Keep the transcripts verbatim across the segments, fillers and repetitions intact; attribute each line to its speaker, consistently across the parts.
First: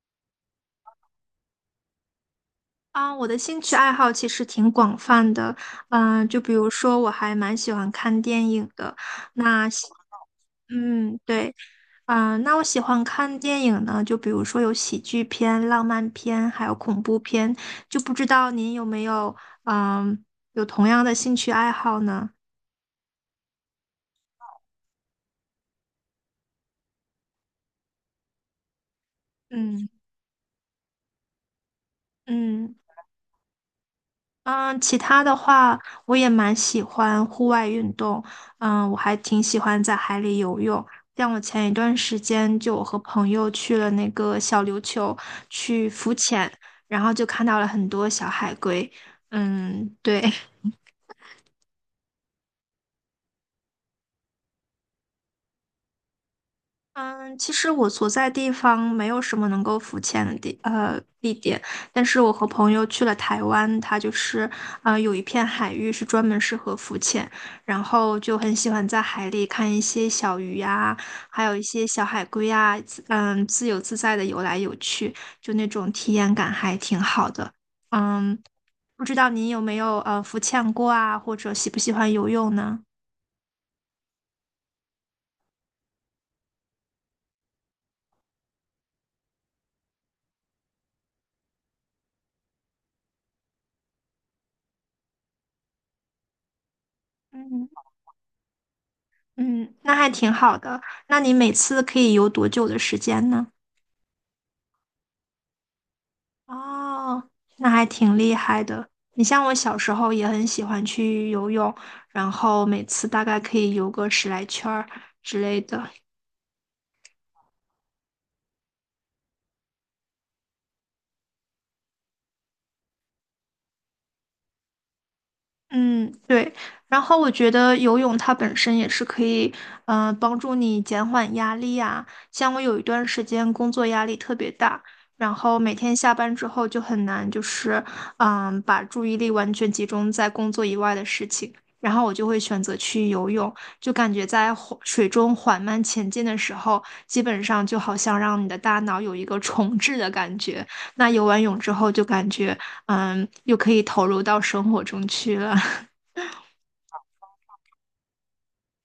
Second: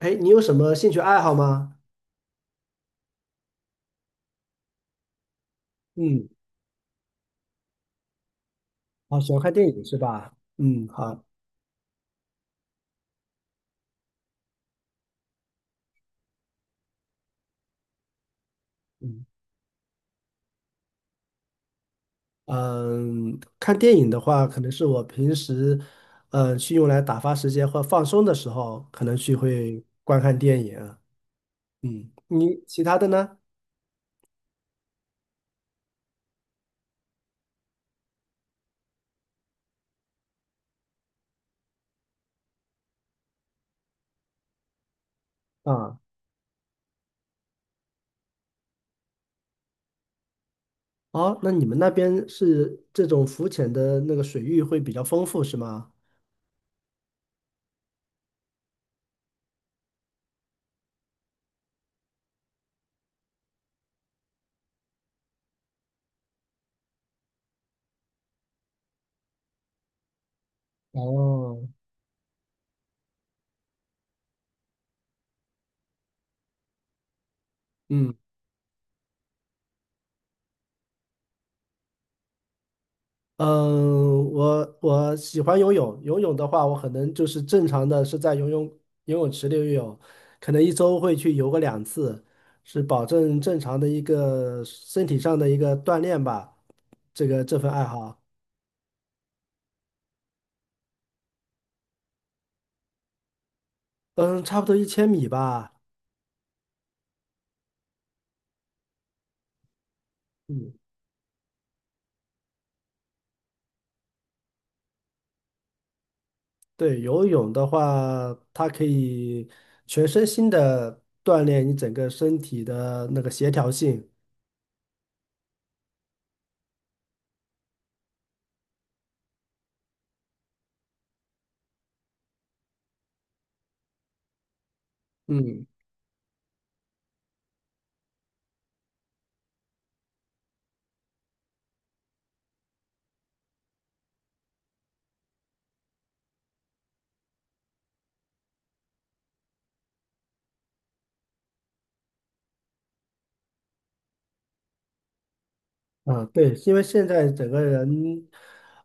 Speaker 1: 哎，你有什么兴趣爱好吗？
Speaker 2: 啊，我的兴趣爱好其实挺广泛的，嗯、
Speaker 1: 嗯，
Speaker 2: 就比如说我还蛮喜欢看电影的，
Speaker 1: 好，喜欢看电
Speaker 2: 那
Speaker 1: 影
Speaker 2: 喜，
Speaker 1: 是吧？嗯，
Speaker 2: 嗯，
Speaker 1: 好，
Speaker 2: 对，嗯、那我喜欢看电影呢，就比如说有喜剧片、浪漫片，还有恐怖片，就不知道您有没
Speaker 1: 嗯，
Speaker 2: 有，嗯、有同样的兴趣爱好呢？
Speaker 1: 嗯，看电影的话，可能是我平时，呃，去用来打发时间或放松的时候，可能去会
Speaker 2: 嗯
Speaker 1: 观看电影啊。嗯，你
Speaker 2: 嗯。
Speaker 1: 其他的呢？
Speaker 2: 嗯，其他的话，我也蛮喜欢户外运动。嗯，我还挺喜欢在海里游泳。像我前一段时间，就我和朋友去了那个小琉球去
Speaker 1: 啊，
Speaker 2: 浮潜，然后就看到了很多小海龟。嗯，对。
Speaker 1: 哦，那你们那边是这种浮潜的那个水域会比较丰富，是吗？
Speaker 2: 嗯，其实我所在地方没有什么能够浮潜的地呃地点，但是我和朋友去了台湾，它就是呃有一片海域是专门适合浮潜，然后就很喜欢在海里看一些小鱼呀、还有一
Speaker 1: 哦，
Speaker 2: 些小海龟呀、自嗯自由自在的游来游去，就那种体验感还挺好的。
Speaker 1: 嗯。
Speaker 2: 嗯，不知道您有没有呃浮潜过啊，或者喜不喜欢游泳呢？
Speaker 1: 嗯，我我喜欢游泳。游泳的话，我可能就是正常的是在游泳游泳池里游泳，可能一周会去游个两次，是保证正常的一个身体上的一个锻炼吧。这个这
Speaker 2: 嗯。
Speaker 1: 份爱好，
Speaker 2: 嗯，那还挺好的。那你每次可以游多久的时间呢？
Speaker 1: 嗯，差不多一千米吧。
Speaker 2: 哦，那还挺厉害的。你像我小时候也很喜
Speaker 1: 嗯，
Speaker 2: 欢去游泳，然后每次大概可以游个十来圈儿之类的。
Speaker 1: 对，游泳的话，它可以全身心的锻炼你整个身体的那个协调性。
Speaker 2: 嗯，对。然后我觉得游泳它本身也是可以，嗯、帮助你减缓压力啊。像我有一段时间工作压力特别大，然后
Speaker 1: 嗯。
Speaker 2: 每天下班之后就很难，就是嗯、把注意力完全集中在工作以外的事情。然后我就会选择去游泳，就感觉在缓水中缓慢前进的时候，基本上就好像让你的大脑有一个重置的感觉。那游完泳之后，就感觉嗯，又可以投入到生活中去了。
Speaker 1: 啊，对，因为现在整个人，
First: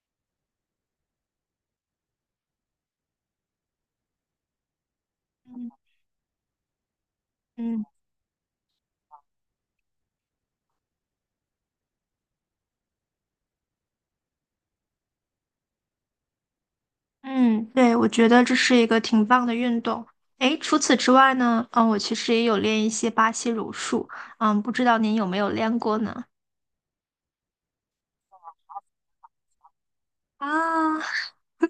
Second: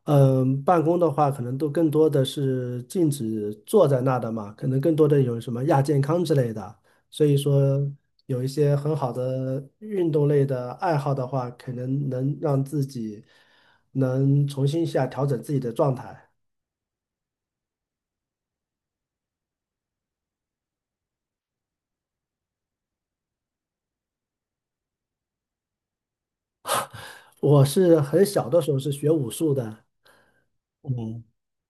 Speaker 1: 嗯、办公的话，可能都更多的是禁止坐在那的嘛，可能更多的有什么
Speaker 2: 嗯
Speaker 1: 亚健康之类的，所以
Speaker 2: 嗯，
Speaker 1: 说有一些很好的运动类的爱好的话，可能能让自己能重新一下调整自己的状态。
Speaker 2: 嗯，对，我觉得这是一个挺棒的运动。诶，除此之外呢，嗯，我其实也有练一些巴西柔术，嗯，不知道您有没有练过呢？
Speaker 1: 我是很小的时候是学武术的，
Speaker 2: 啊，
Speaker 1: 嗯。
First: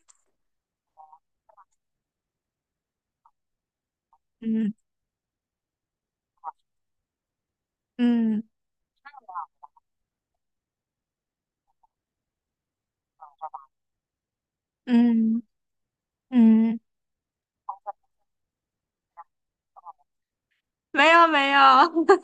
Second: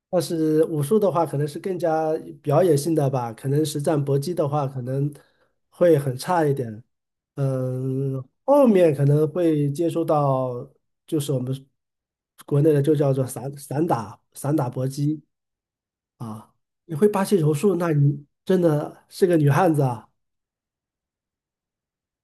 Speaker 1: 但是武术的话，可能是更加表演性的吧，可能实战搏击的话，
Speaker 2: 嗯
Speaker 1: 可能会很差一点。嗯，
Speaker 2: 嗯
Speaker 1: 后面可能会接触到，就是我们国内的就叫做散散打、散打搏击
Speaker 2: 嗯
Speaker 1: 啊。
Speaker 2: 嗯，
Speaker 1: 你会巴西柔术，那你真的是个女汉子啊。
Speaker 2: 没有没有，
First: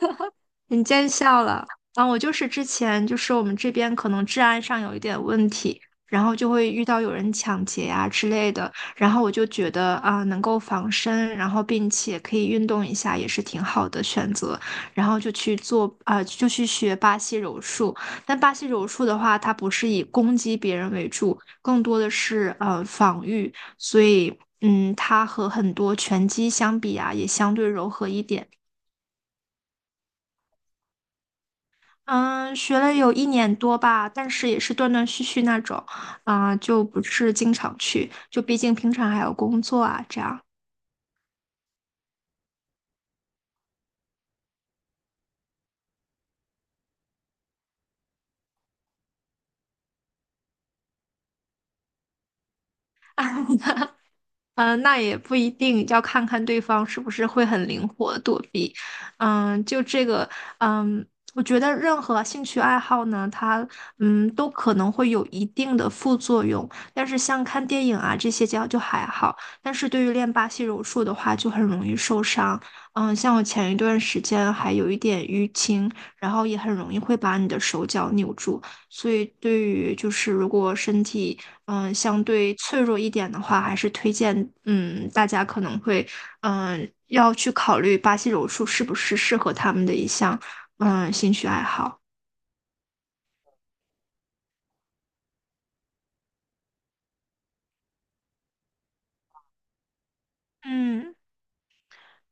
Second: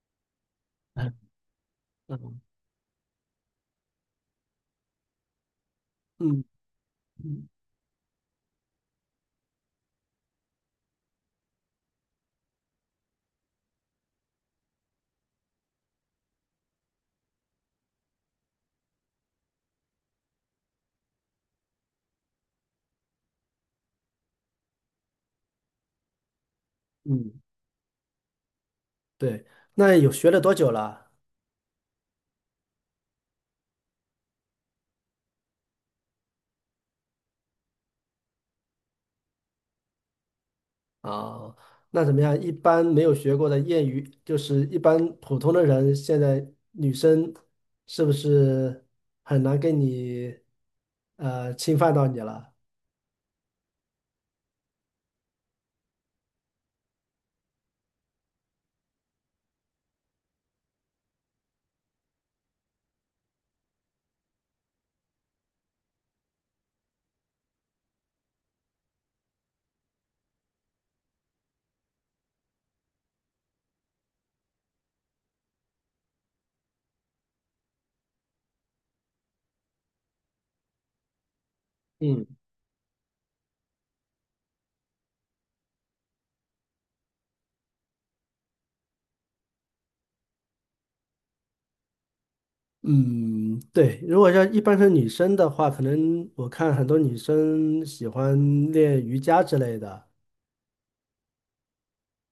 Speaker 2: 你见笑了啊！我就是之前就是我们这边可能治安上有一点问题，然后
Speaker 1: 嗯
Speaker 2: 就会遇到有人抢劫呀、之类的，然后我就觉得啊，能够防身，然后并且可以运动一下，也是挺好的选择。然后就去做啊、就去学巴西柔术。但巴西柔术的话，它不是以攻击别人为主，更多的是呃防御，所以嗯，它和很多拳击相比啊，也
Speaker 1: 嗯，
Speaker 2: 相对柔和一点。
Speaker 1: 对。那有学了多久了？
Speaker 2: 嗯，学了有一年多吧，但是也是断断续续那种，啊、就不是经常去，就毕竟平常还有工作啊，这样。
Speaker 1: 啊，那怎么样？一般没有学过的业余，就是一般普通的人，现在女生是不是很难跟你呃侵犯到你了？
Speaker 2: 嗯，呃那也不一定，要看看对方是不是会很灵活躲避。嗯，就这个，嗯，我觉得任何兴趣爱好呢，它嗯都可能会有一定的副作用，但是像看电影啊这些就就还好，但是对于练巴西柔术的话，就很容易受伤。嗯，像我前一段时间还有一点淤青，然后也很容易会把你的手脚扭住。所以，对于就是如果身体嗯、呃相
Speaker 1: 嗯，
Speaker 2: 对脆弱一点的话，还是推荐嗯大家可能会嗯、呃要去考虑巴西柔术是不是适合他们的一项嗯、呃兴趣爱好。
Speaker 1: 嗯，对，如果说一般是女生的话，可能我看很多女生喜欢练瑜伽之类的。
Speaker 2: 嗯。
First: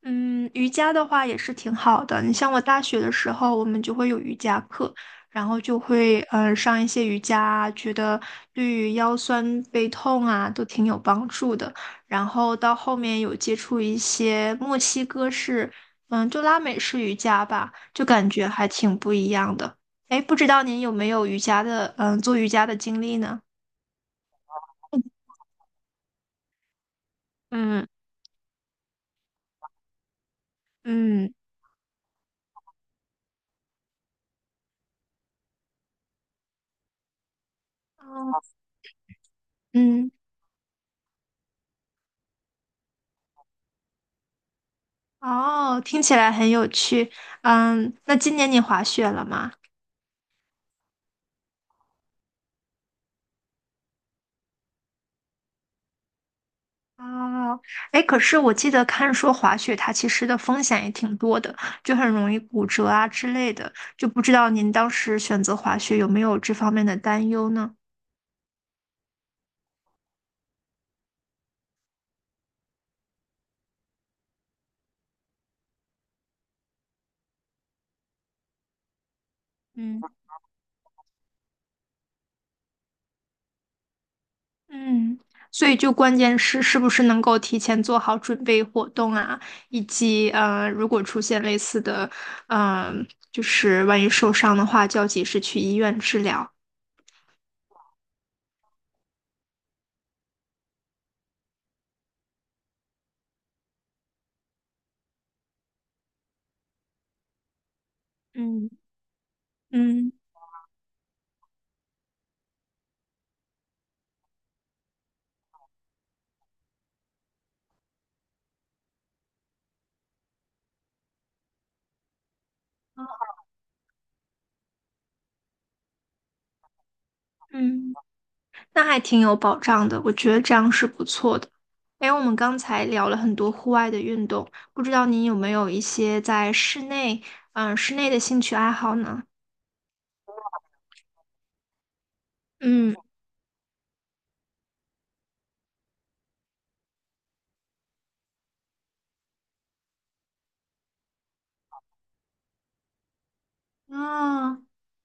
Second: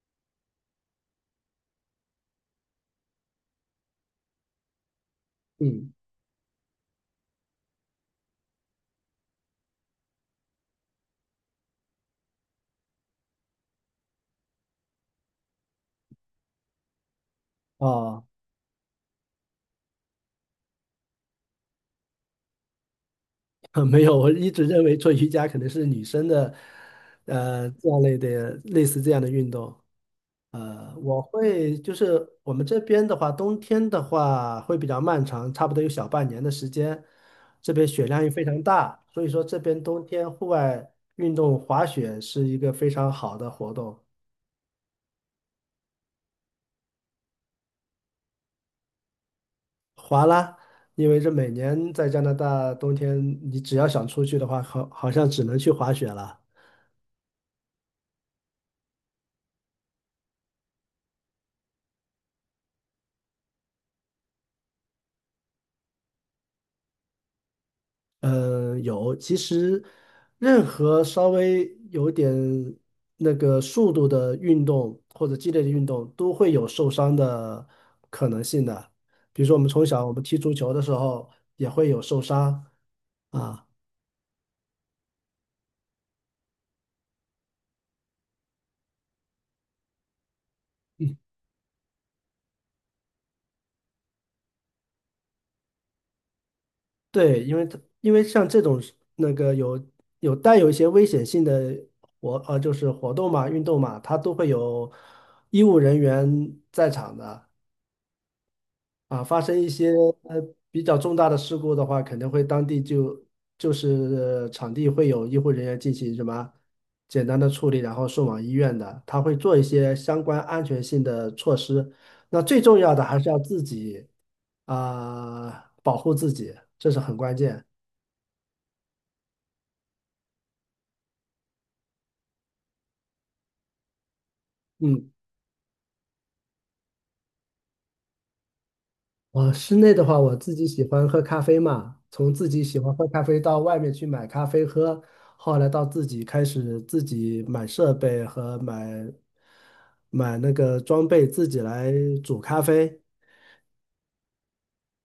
Speaker 2: 嗯，瑜伽的话也是挺好的。你像我大学的时候，我们就会有瑜伽课，然后就
Speaker 1: 嗯，
Speaker 2: 会呃上一些瑜伽啊觉得对于腰酸背痛啊都挺有帮助的。然后到后面有接触一些墨西哥式，嗯，就拉美式瑜伽吧，就
Speaker 1: 哦，
Speaker 2: 感觉还挺不一样的。哎，不知道您有没有瑜伽的，嗯，做瑜伽的经历呢？
Speaker 1: 没有，我一直认为做瑜伽可能是女生的，呃，
Speaker 2: 嗯。
Speaker 1: 这样类的类似这样的运动。呃，我
Speaker 2: 嗯
Speaker 1: 会就是我们这边的话，冬天的话会比较漫长，差不多有小半年的时间。这边雪量也非常大，所以说这边冬
Speaker 2: 嗯。
Speaker 1: 天户外运动滑雪是一个非常好的活动。
Speaker 2: 哦，听起来很有趣。嗯，那今年你滑雪了吗？
Speaker 1: 滑啦，因为这每年在加拿大冬天，你只要想出去的话，好好像只能去滑雪了。
Speaker 2: 哦，哎，可是我记得看说滑雪它其实的风险也挺多的，就很容易骨折啊之类的。就不知道您当时选择滑雪有没有这方面的担忧呢？
Speaker 1: 嗯，有。其实，任何稍微有点那个速度的运动或者激烈的运动，都会有受伤的可能性的。比如说，我们从
Speaker 2: 嗯
Speaker 1: 小我们踢足球的时候也会有受伤啊。
Speaker 2: 嗯，所以就关键是是不是能够提前做好准备活动啊，以及呃，如果
Speaker 1: 嗯，
Speaker 2: 出现类似的，嗯、就是万一受伤的话，就要及时去医院治疗。
Speaker 1: 对，因为它因为像这种那个有有带有一些危险性的活呃，就是活动嘛、运动嘛，它都会有医务人员在场的。
Speaker 2: 嗯
Speaker 1: 啊，发生一些
Speaker 2: 嗯
Speaker 1: 呃比较重大的事故的话，肯定会当地就就是场地会有医护人员进行什么简单的处理，然后送往医院的，他会做一些相关安全性的措施。那最重要的还是要自己啊，保护自己，这是很关键。
Speaker 2: 嗯。那还挺有保障的，我觉得这样是不错的。哎，我们刚才聊了很多户外的运动，不知道
Speaker 1: 嗯。
Speaker 2: 您有没有一些在室内，嗯、室内的兴趣爱好呢？
Speaker 1: 啊，室内的话，我自己喜欢喝咖啡嘛，从自己喜欢
Speaker 2: 嗯，
Speaker 1: 喝咖啡到外面去买咖啡喝，后来到自己开始自己买设备和买买那个装备，自己来煮咖啡。
Speaker 2: 啊，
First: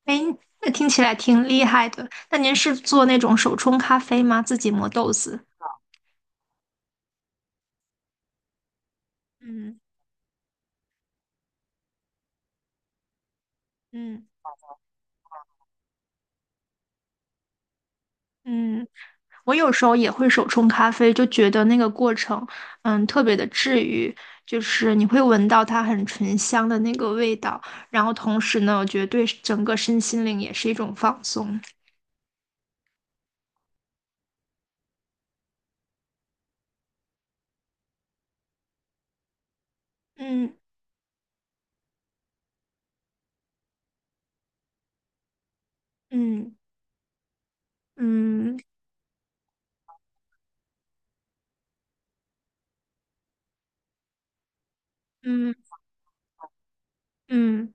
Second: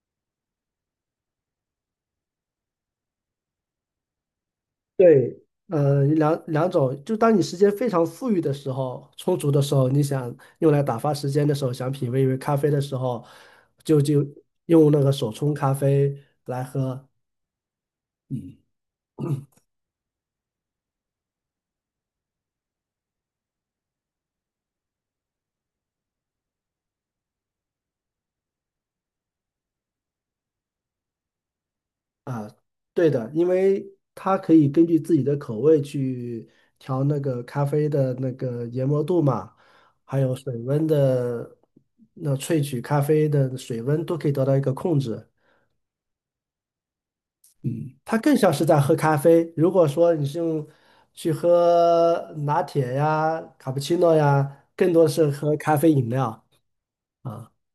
Speaker 2: 哎，那听起来挺厉害的。那您是做那种手冲咖啡吗？自己磨豆
Speaker 1: 对，
Speaker 2: 子？
Speaker 1: 呃，两两种，就当你时间非常富裕的时候，充足的时
Speaker 2: 嗯
Speaker 1: 候，你想用来打发时间的时候，想品味一杯咖啡的时候，就就
Speaker 2: 嗯。
Speaker 1: 用那个手冲咖啡来喝。嗯
Speaker 2: 嗯，我有时候也会手冲咖啡，就觉得那个过程，嗯，特别的治愈，就是你会闻到它很醇香的那个味道，然后同时呢，我觉得对整个身心灵也是一种放松。
Speaker 1: 对的，因为它可以根据自己的口味去调那个咖啡的那个研磨度嘛，还有水
Speaker 2: 嗯
Speaker 1: 温的，那萃取咖啡的水温都可以得到一个控制。
Speaker 2: 嗯
Speaker 1: 它更像
Speaker 2: 嗯
Speaker 1: 是在喝咖啡。如果说你是用去喝拿铁呀、卡布奇诺呀，更多是
Speaker 2: 嗯
Speaker 1: 喝咖啡饮料啊。
Speaker 2: 嗯，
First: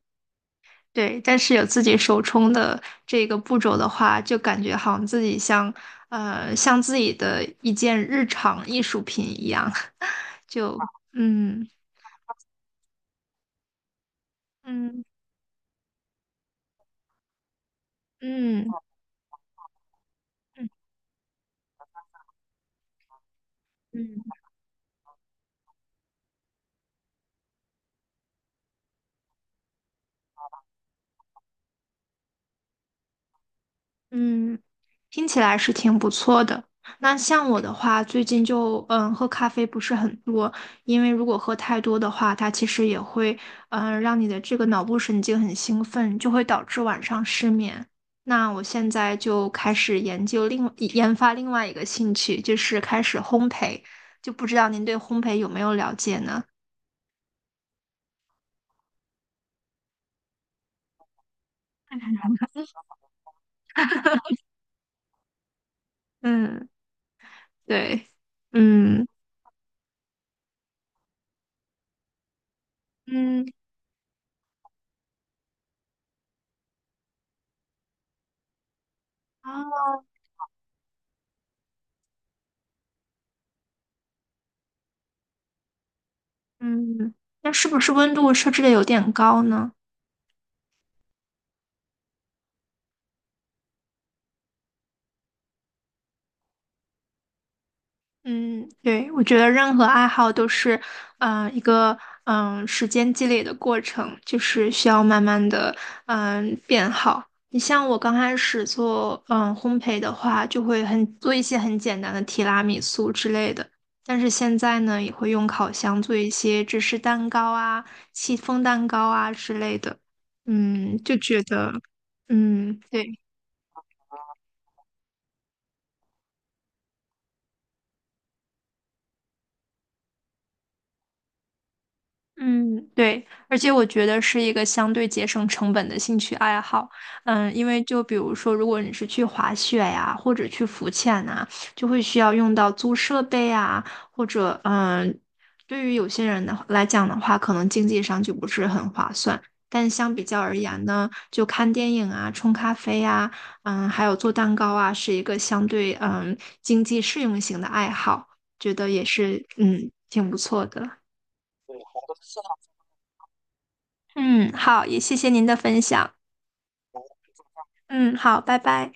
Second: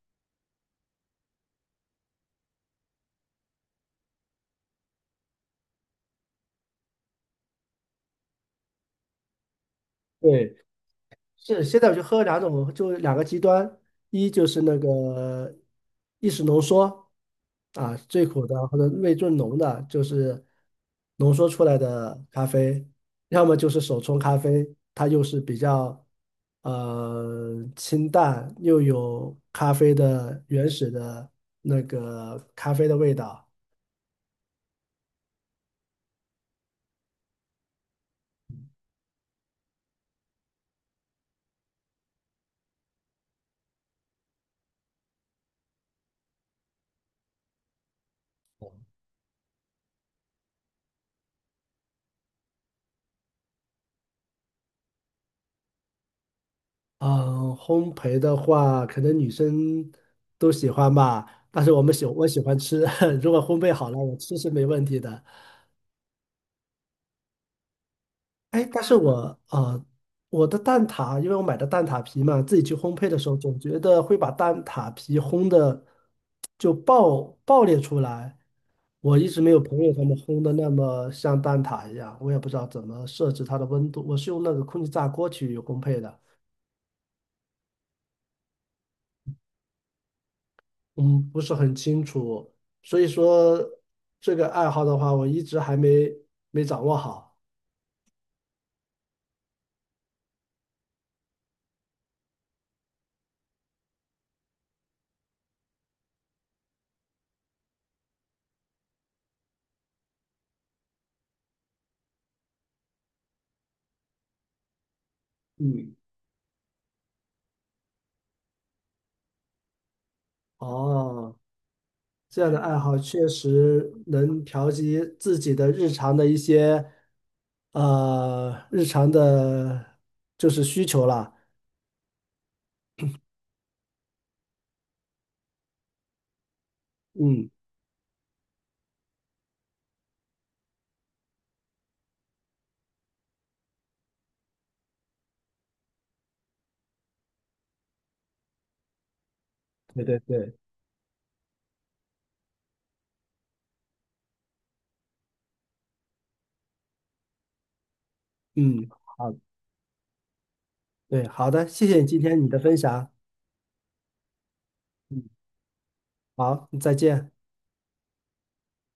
Speaker 2: 对。但是有自己手冲的这个步骤的话，就感觉好像自己像呃像自己的一件日常艺术品一样，
Speaker 1: 对。
Speaker 2: 就
Speaker 1: 是，
Speaker 2: 嗯
Speaker 1: 现在我就喝两种，就两个极端，一就是那
Speaker 2: 嗯
Speaker 1: 个意式浓缩啊，最苦的
Speaker 2: 嗯
Speaker 1: 或者味最浓的，就是
Speaker 2: 嗯。
Speaker 1: 浓缩出来的咖啡，要么就是手冲
Speaker 2: 嗯
Speaker 1: 咖啡，它又是比较呃清淡，又有咖啡的原始的那个咖啡的味道。
Speaker 2: 嗯，听起来是挺不错的。那像我的话，最近就嗯喝咖啡不是很多，因为如果喝太多的话，它其实也会嗯让你的这个脑部神经很兴奋，就会导致晚上失眠。那我现在就开始研究另研发另外一个兴趣，就是开始烘焙，就不知道您对烘焙有没有了解呢？
Speaker 1: 嗯，烘焙的话，可能女生都喜欢吧，但是我们喜我喜欢吃，如果烘焙好了，我吃是没问题的。
Speaker 2: 嗯，对，
Speaker 1: 哎，但是
Speaker 2: 嗯
Speaker 1: 我呃，我的蛋挞，因为我买的蛋挞皮嘛，自己去烘焙的时候，
Speaker 2: 嗯，
Speaker 1: 总觉得会把蛋挞皮烘的就爆爆裂出来。我一直没有朋
Speaker 2: 哦，
Speaker 1: 友他们烘的那么像蛋挞一样，我也不知道怎么设置它的温度，我是用那个空气炸锅去烘焙的。
Speaker 2: 嗯，那是不是温度设置的有点高呢？
Speaker 1: 嗯，不是很清楚，所以说这个爱好的话，我一直还没没掌握好。
Speaker 2: 嗯，对，我觉得任何爱好都是，嗯、一个嗯、时间积累的过程，就是需要慢慢的嗯、变好。你像我刚开始做嗯、烘焙的话，就会很做一些很简单的提拉米苏之类的，但是现在呢，也会用烤
Speaker 1: 嗯，
Speaker 2: 箱做一些芝士蛋糕啊、戚风蛋糕啊之类的。嗯，就
Speaker 1: 哦，
Speaker 2: 觉得，
Speaker 1: 这样的爱
Speaker 2: 嗯，
Speaker 1: 好
Speaker 2: 对。
Speaker 1: 确实能调节自己的日常的一些呃日常的，就是需求啦。
Speaker 2: 嗯，对，而且我觉得是一个相对节省成本的兴趣爱好。
Speaker 1: 嗯，
Speaker 2: 嗯，因为就比如说，如果你是去滑雪呀，或者去浮潜呐，就会需要用到租设备啊，或者嗯，对于有些人的来讲的话，可能经济上就不是很划算。但
Speaker 1: 对
Speaker 2: 相
Speaker 1: 对
Speaker 2: 比较
Speaker 1: 对，
Speaker 2: 而言呢，就看电影啊、冲咖啡啊、嗯，还有做蛋糕啊，是一个相对嗯经济适用型的爱好，觉
Speaker 1: 嗯，
Speaker 2: 得也
Speaker 1: 好，
Speaker 2: 是嗯挺不错的。
Speaker 1: 对，好的，谢谢你今天你的分享。
Speaker 2: 嗯，好，也谢
Speaker 1: 嗯
Speaker 2: 谢您的分享。
Speaker 1: 好，再见。
Speaker 2: 嗯，好，拜拜。